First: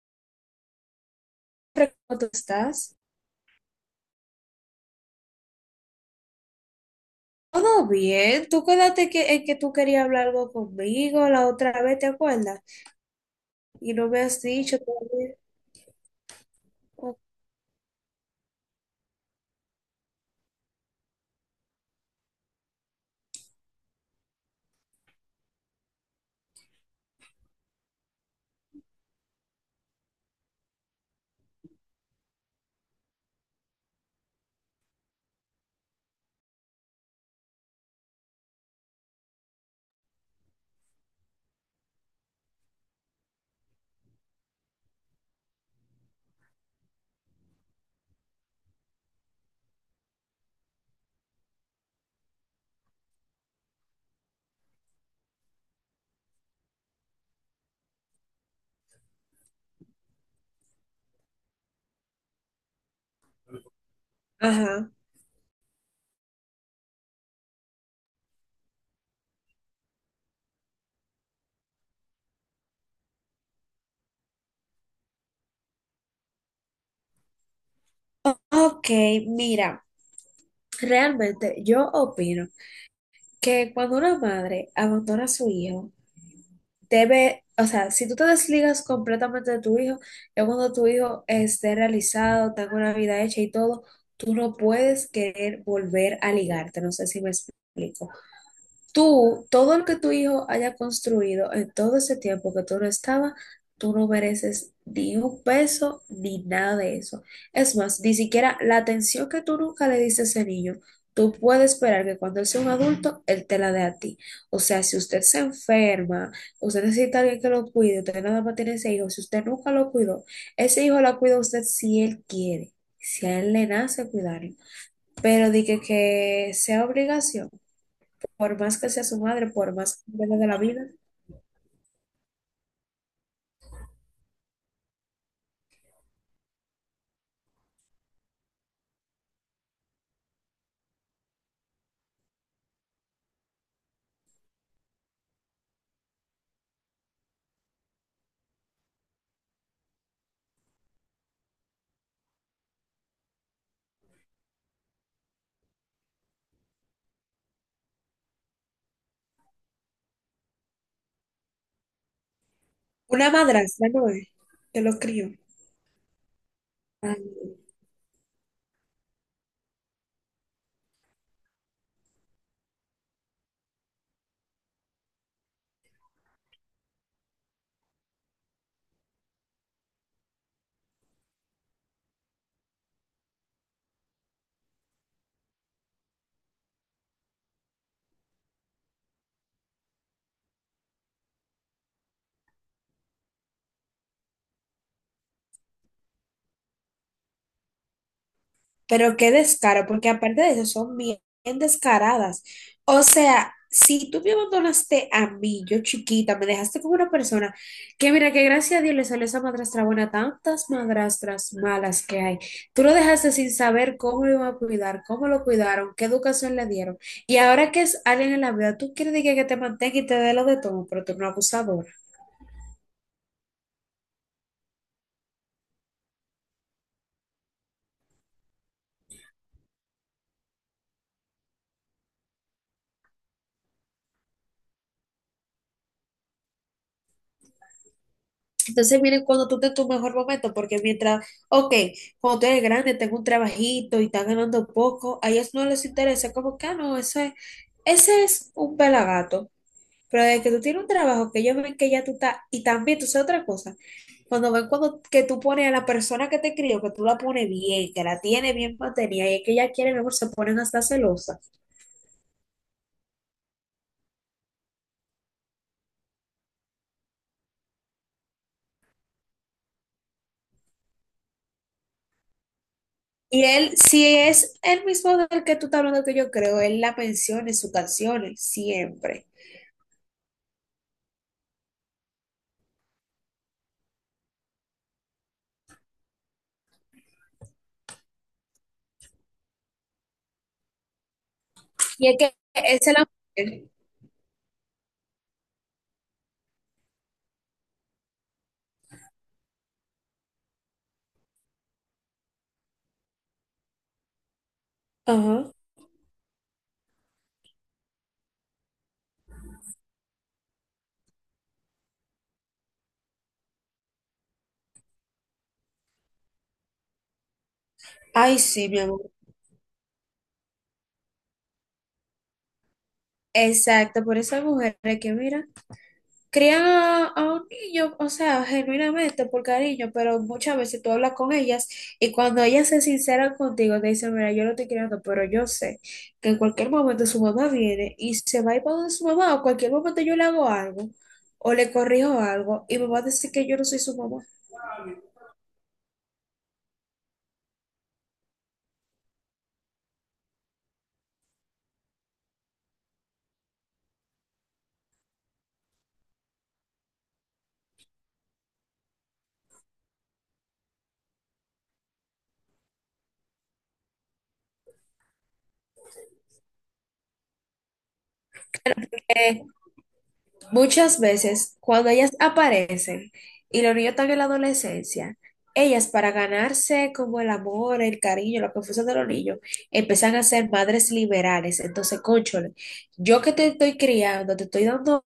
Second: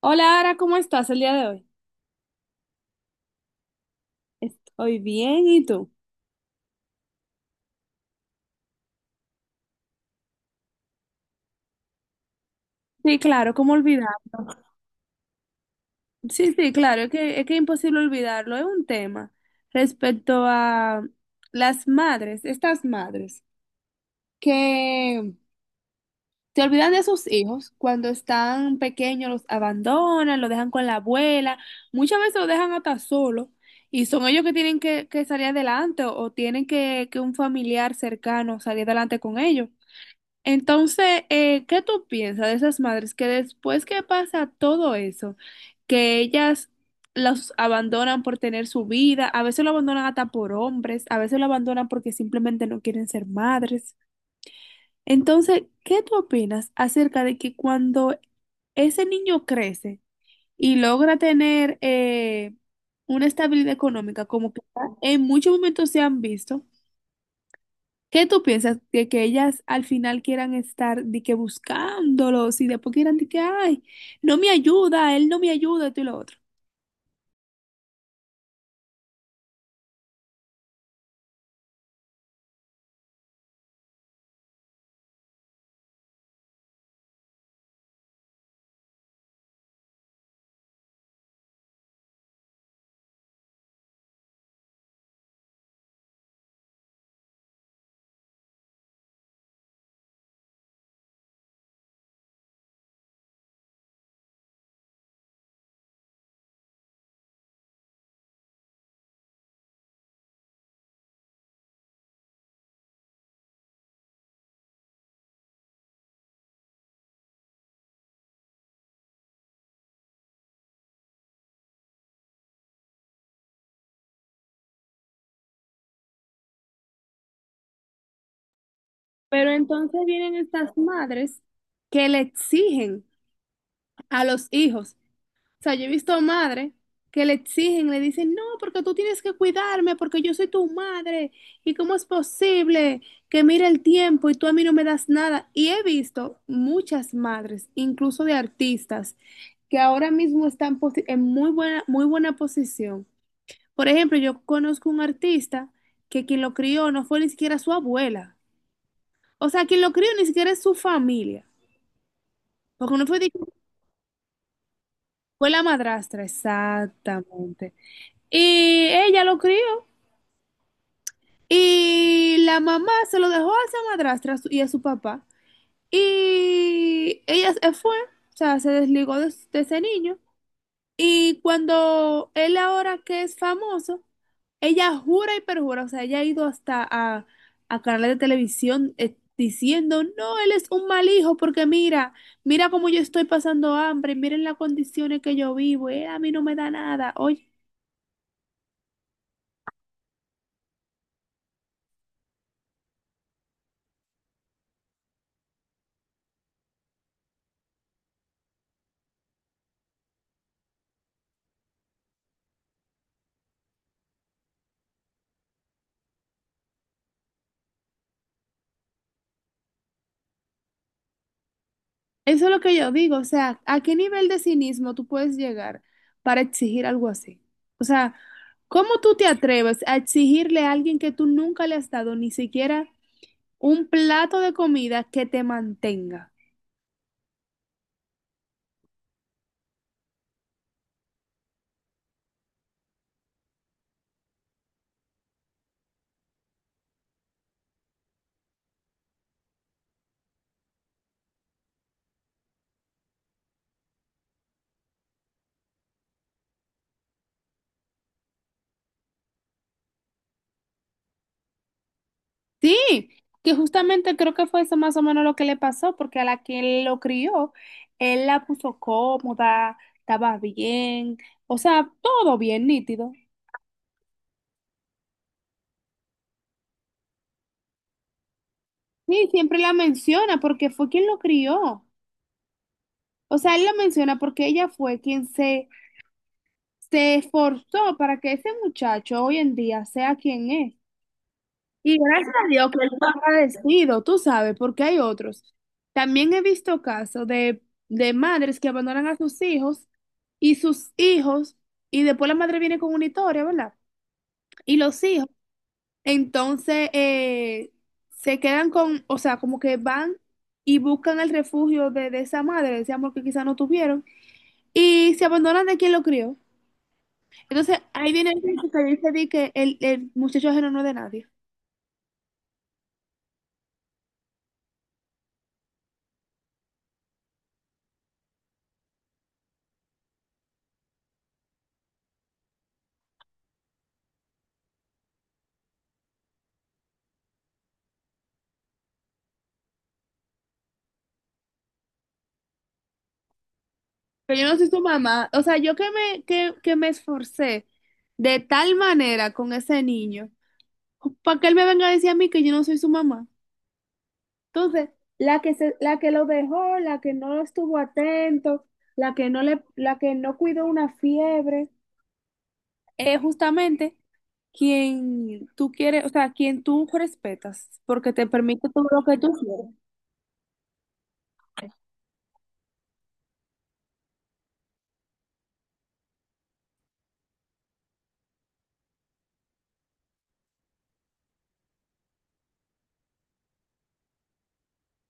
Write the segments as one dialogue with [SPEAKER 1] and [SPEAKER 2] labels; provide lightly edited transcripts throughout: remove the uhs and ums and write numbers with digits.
[SPEAKER 1] Hola, Ara, ¿cómo estás el día de hoy?
[SPEAKER 2] ¿Cómo tú estás?
[SPEAKER 1] Hoy bien, ¿y tú?
[SPEAKER 2] Todo bien. Tú quédate que, en que tú querías hablar algo conmigo la otra vez, ¿te acuerdas?
[SPEAKER 1] Sí, claro, ¿cómo
[SPEAKER 2] Y no
[SPEAKER 1] olvidar?
[SPEAKER 2] me has dicho todavía.
[SPEAKER 1] Sí, sí, claro, es
[SPEAKER 2] Ok.
[SPEAKER 1] que es que es imposible olvidarlo. Es un tema respecto a las madres, estas madres que se olvidan de sus hijos cuando están pequeños, los abandonan, lo dejan con la abuela, muchas veces lo dejan hasta solo y son ellos que tienen que salir adelante o tienen que un familiar cercano salir adelante con ellos. Entonces, ¿qué tú piensas de esas madres que después que pasa todo eso, que ellas los abandonan por tener su vida, a veces lo abandonan hasta por hombres, a veces lo abandonan porque simplemente no quieren ser madres? Entonces, ¿qué tú opinas acerca de que cuando ese niño crece y logra tener una estabilidad económica, como que
[SPEAKER 2] Ajá.
[SPEAKER 1] en muchos momentos se han visto, ¿qué tú piensas de que ellas al final quieran estar de que buscándolos y después quieran de que, ay, no me ayuda, él no me ayuda, esto y lo otro?
[SPEAKER 2] Ok, mira, realmente yo opino que cuando una madre abandona a su hijo, debe, o sea, si tú te desligas completamente de tu hijo, ya cuando tu hijo esté realizado, tenga una vida hecha y todo, tú no puedes querer volver a ligarte. No sé si me explico. Tú, todo lo que tu hijo haya construido en todo ese tiempo que tú no estabas, tú no mereces ni un peso ni nada de eso. Es más, ni siquiera la atención que tú nunca le diste a ese niño, tú puedes esperar que cuando él sea un adulto, él te la dé a ti. O sea, si usted se enferma, usted necesita a alguien que lo cuide, usted nada más tiene ese hijo, si usted nunca lo cuidó, ese hijo lo cuida usted si él quiere, si a él le nace cuidarlo. Pero de que sea obligación, por más que sea su madre,
[SPEAKER 1] Pero
[SPEAKER 2] por más
[SPEAKER 1] entonces
[SPEAKER 2] que
[SPEAKER 1] vienen
[SPEAKER 2] venga de la
[SPEAKER 1] estas
[SPEAKER 2] vida.
[SPEAKER 1] madres que le exigen a los hijos. O sea, yo he visto madres que le exigen, le dicen, no, porque tú tienes que cuidarme, porque yo soy tu madre, y cómo es posible que mire el tiempo y tú a mí no me das nada. Y he visto muchas madres, incluso de artistas, que ahora mismo están en muy buena posición. Por ejemplo, yo conozco un artista que quien lo crió no fue ni siquiera su abuela. O sea, quien lo crió ni siquiera es su familia. Porque no fue, de-
[SPEAKER 2] Una madrastra, no es, que lo crió.
[SPEAKER 1] fue la madrastra,
[SPEAKER 2] Ay.
[SPEAKER 1] exactamente. Y ella lo crió. Y la mamá se lo dejó a esa madrastra y a su papá. Y ella se fue, o sea, se desligó de ese niño. Y cuando él ahora que es famoso, ella jura y perjura, o sea, ella ha ido hasta a canales de televisión, diciendo, no, él es un mal hijo porque mira, mira cómo yo estoy pasando hambre, miren las condiciones que yo vivo, él a mí no me da nada. Oye.
[SPEAKER 2] Pero qué descaro, porque aparte de eso son bien descaradas. O sea, si tú me abandonaste a mí, yo chiquita, me dejaste con una persona que mira que gracias a Dios le salió esa madrastra buena, tantas madrastras malas que hay. Tú lo dejaste sin saber cómo lo iban a cuidar, cómo lo cuidaron, qué educación le dieron. Y ahora que es alguien en la vida, tú quieres decir que te mantenga y te dé lo de todo, pero tú no eres una abusadora.
[SPEAKER 1] Eso es lo que yo digo, o sea, ¿a qué nivel de cinismo tú puedes llegar para exigir algo así? O sea, ¿cómo tú te atreves a exigirle a alguien que tú nunca le has dado ni siquiera un plato de comida que te mantenga?
[SPEAKER 2] Entonces miren cuando tú estés en tu mejor momento, porque mientras, ok, cuando tú eres grande, tengo un trabajito y estás ganando poco, a ellos no les interesa, como que, ah, no, ese es un pelagato. Pero de que tú tienes un trabajo que ellos ven que ya tú estás, y también tú sabes otra cosa, cuando ven cuando que tú pones a la persona que te crió, que tú la pones bien, que la tiene bien mantenida, y es que ella quiere mejor, se ponen hasta celosa.
[SPEAKER 1] Sí, que justamente creo que fue eso más o menos lo que le pasó, porque a la que lo crió, él la puso cómoda, estaba bien, o sea, todo bien nítido.
[SPEAKER 2] Y él, si es el mismo del que tú estás hablando que yo creo, él la menciona en sus canciones, siempre.
[SPEAKER 1] Sí, siempre la menciona porque fue quien lo crió. O sea, él lo menciona porque ella fue quien se, se esforzó para que ese muchacho hoy en día sea quien es. Y
[SPEAKER 2] Y es que
[SPEAKER 1] gracias a Dios que él
[SPEAKER 2] esa es
[SPEAKER 1] fue
[SPEAKER 2] la mujer.
[SPEAKER 1] agradecido, tú sabes, porque hay otros. También he visto casos de madres que abandonan a sus hijos, y después la madre viene con una historia, ¿verdad? Y los hijos,
[SPEAKER 2] Ajá.
[SPEAKER 1] entonces, se quedan con, o sea, como que van y buscan el refugio de esa madre, de ese amor que quizás no tuvieron, y se abandonan de quien lo crió. Entonces, ahí viene
[SPEAKER 2] Ay,
[SPEAKER 1] el
[SPEAKER 2] sí,
[SPEAKER 1] dicho
[SPEAKER 2] mi
[SPEAKER 1] que
[SPEAKER 2] amor.
[SPEAKER 1] dice de que el muchacho ajeno no es de nadie.
[SPEAKER 2] Exacto, por esas mujeres que, mira, crían a un niño, o sea, genuinamente por cariño, pero muchas veces tú hablas con ellas y cuando ellas se sinceran contigo, te dicen, mira, yo lo estoy criando, pero yo sé que en cualquier momento su mamá viene y se va a ir para donde su mamá, o cualquier momento yo le hago algo, o le corrijo algo, y me va a decir que yo no soy su mamá.
[SPEAKER 1] Pero yo no soy su mamá. O sea, yo que me esforcé de tal manera con ese niño, para que él me venga a decir a mí que yo no soy su mamá. Entonces, la que lo dejó, la que no estuvo atento, la que no cuidó una fiebre, es justamente quien tú quieres, o sea, quien tú respetas, porque te permite todo lo que tú
[SPEAKER 2] Eh,
[SPEAKER 1] quieres.
[SPEAKER 2] Muchas veces, cuando ellas aparecen y los niños están en la adolescencia, ellas para ganarse como el amor, el cariño, la confusión de los niños, empiezan a ser madres liberales. Entonces, cónchole, yo que te estoy criando, te estoy dando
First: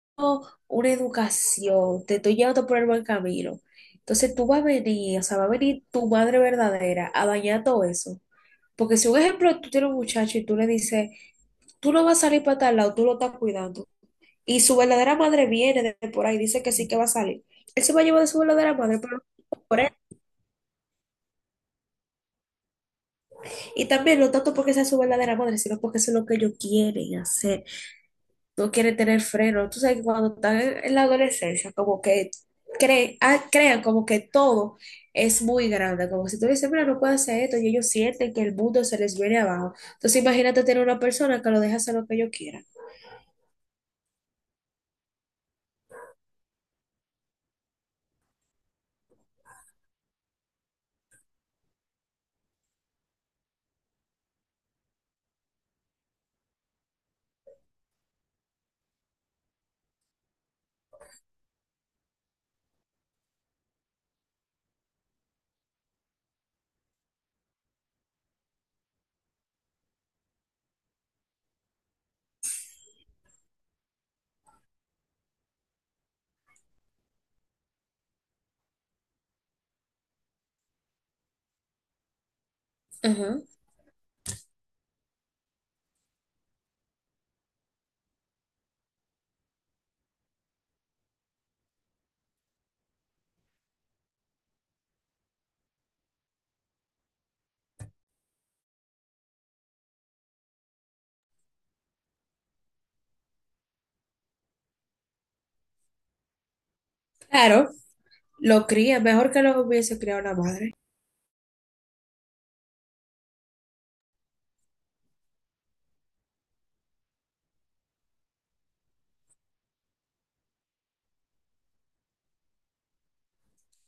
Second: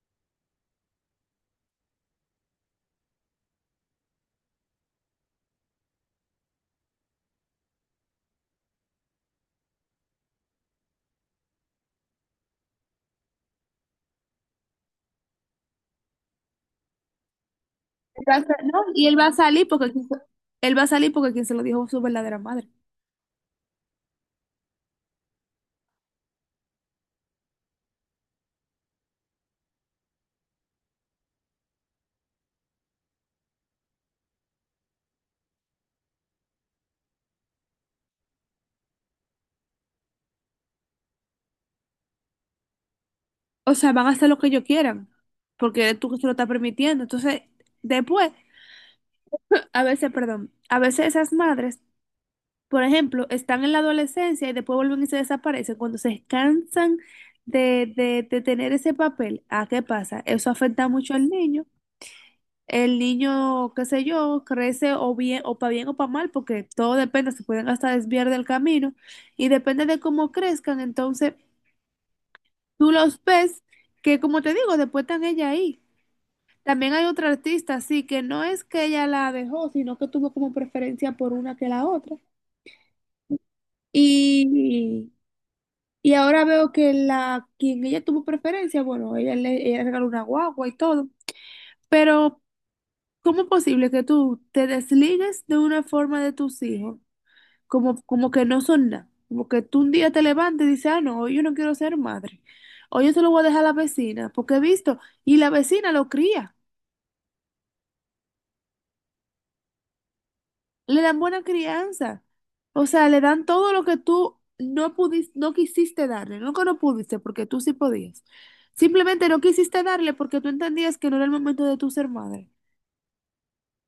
[SPEAKER 2] una educación, te estoy llevando por el buen camino. Entonces tú vas a venir, o sea, va a venir tu madre verdadera a dañar todo eso. Porque si un ejemplo, tú tienes un muchacho y tú le dices, tú no vas a salir para tal lado, tú lo estás cuidando. Y su verdadera madre viene de por ahí, dice que sí que va a salir. Él se va a llevar de
[SPEAKER 1] Va
[SPEAKER 2] su
[SPEAKER 1] a sa-
[SPEAKER 2] verdadera
[SPEAKER 1] no,
[SPEAKER 2] madre,
[SPEAKER 1] y él
[SPEAKER 2] pero
[SPEAKER 1] va a
[SPEAKER 2] no
[SPEAKER 1] salir
[SPEAKER 2] por él.
[SPEAKER 1] porque quien se- Él va a salir porque quien se lo dijo es su verdadera madre.
[SPEAKER 2] Y también, no tanto porque sea su verdadera madre, sino porque eso es lo que ellos quieren hacer. No quieren tener freno. Tú sabes que cuando están en la adolescencia, como que creen, ah, crean como que todo es muy grande. Como si tú le dices, mira, no puedo hacer esto, y ellos sienten que el mundo se les viene abajo. Entonces, imagínate tener una persona que lo deja hacer lo que ellos quieran.
[SPEAKER 1] O sea, van a hacer lo que ellos quieran, porque eres tú que se lo estás permitiendo. Entonces, después, a veces, perdón, a veces esas madres, por ejemplo, están en la adolescencia y después vuelven y se desaparecen. Cuando se cansan de tener ese papel, ¿a qué pasa? Eso afecta mucho al niño. El niño, qué sé yo, crece o bien o para mal, porque todo depende, se pueden hasta desviar del camino y depende de cómo crezcan, entonces tú los ves que como te digo, después están ella ahí. También hay otra artista, sí, que no es que ella la dejó, sino que tuvo como preferencia por una que la otra.
[SPEAKER 2] Ajá.
[SPEAKER 1] Y, y ahora veo que la quien ella tuvo preferencia, bueno, ella le regaló una guagua y todo, pero ¿cómo es posible que tú te desligues de una forma de tus hijos? Como, como que no son nada. Como que tú un día te levantas y dices, ah, no, hoy yo no quiero ser madre. Hoy yo se lo voy a dejar a la vecina, porque he visto, y la vecina lo cría,
[SPEAKER 2] Claro, lo cría, mejor que lo hubiese criado una madre.
[SPEAKER 1] le dan buena crianza. O sea, le dan todo lo que tú no pudiste, no quisiste darle, no que no pudiste, porque tú sí podías. Simplemente no quisiste darle porque tú entendías que no era el momento de tu ser madre.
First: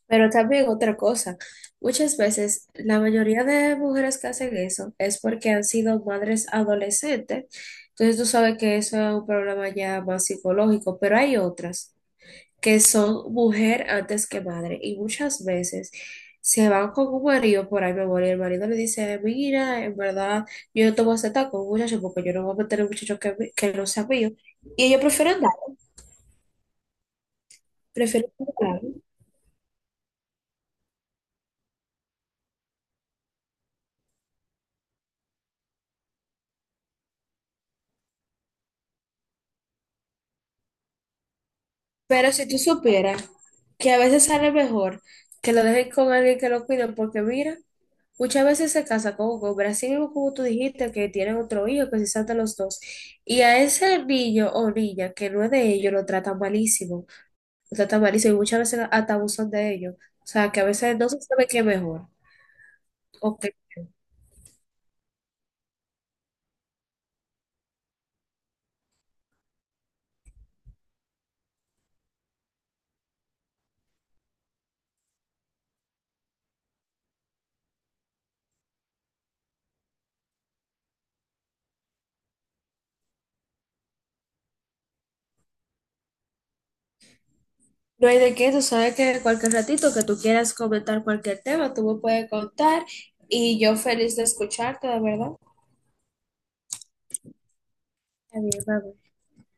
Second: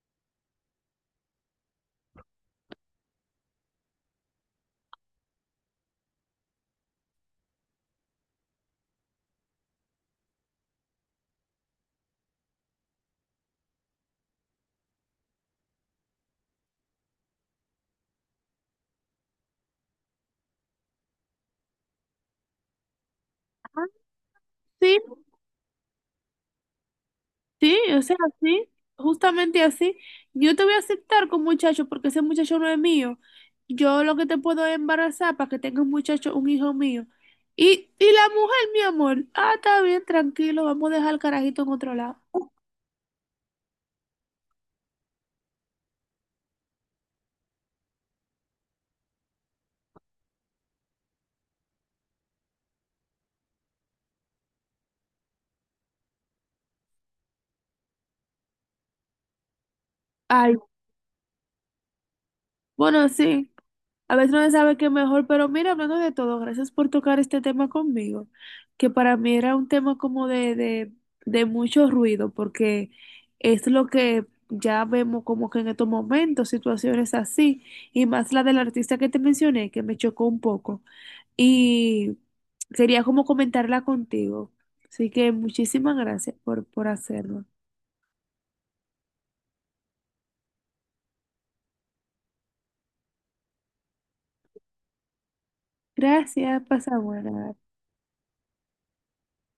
[SPEAKER 2] Pero también otra cosa, muchas veces la mayoría de mujeres que hacen eso es porque han sido madres adolescentes, entonces tú sabes que eso es un problema ya más psicológico, pero hay otras que son mujer antes que madre y muchas veces se van con un marido por ahí, mi amor, y el marido le dice, mira, en verdad yo no te voy a aceptar con un muchacho porque yo no voy a meter a un muchacho que
[SPEAKER 1] Ah,
[SPEAKER 2] no sea mío. Y
[SPEAKER 1] sí.
[SPEAKER 2] ellos prefieren dar,
[SPEAKER 1] Sí, o sea,
[SPEAKER 2] prefieren
[SPEAKER 1] sí,
[SPEAKER 2] dar.
[SPEAKER 1] justamente así. Yo te voy a aceptar con muchacho porque ese muchacho no es mío. Yo lo que te puedo es embarazar para que tengas un muchacho, un hijo mío. Y la mujer, mi amor, ah, está bien, tranquilo, vamos a dejar al carajito en otro lado.
[SPEAKER 2] Pero si tú supieras que a veces sale mejor que lo dejes con alguien que lo cuide, porque mira, muchas veces se casa con un hombre, así mismo como tú dijiste que tienen otro hijo, que se saltan los dos, y a ese niño o niña que no es de ellos lo tratan malísimo y muchas veces hasta abusan de ellos. O sea,
[SPEAKER 1] Ay,
[SPEAKER 2] que a veces no se sabe qué es mejor.
[SPEAKER 1] bueno,
[SPEAKER 2] Ok.
[SPEAKER 1] sí. A veces no se sabe qué mejor, pero mira, hablando de todo, gracias por tocar este tema conmigo, que para mí era un tema como de mucho ruido, porque es lo que ya vemos como que en estos momentos, situaciones así, y más la del artista que te mencioné, que me chocó un poco, y quería como comentarla contigo. Así que muchísimas gracias por hacerlo.
[SPEAKER 2] No hay de qué, tú sabes que cualquier ratito que tú quieras comentar cualquier tema, tú me puedes contar y yo feliz de escucharte, de verdad.
[SPEAKER 1] Gracias, pasa buena.
[SPEAKER 2] Está bien, bye, bye.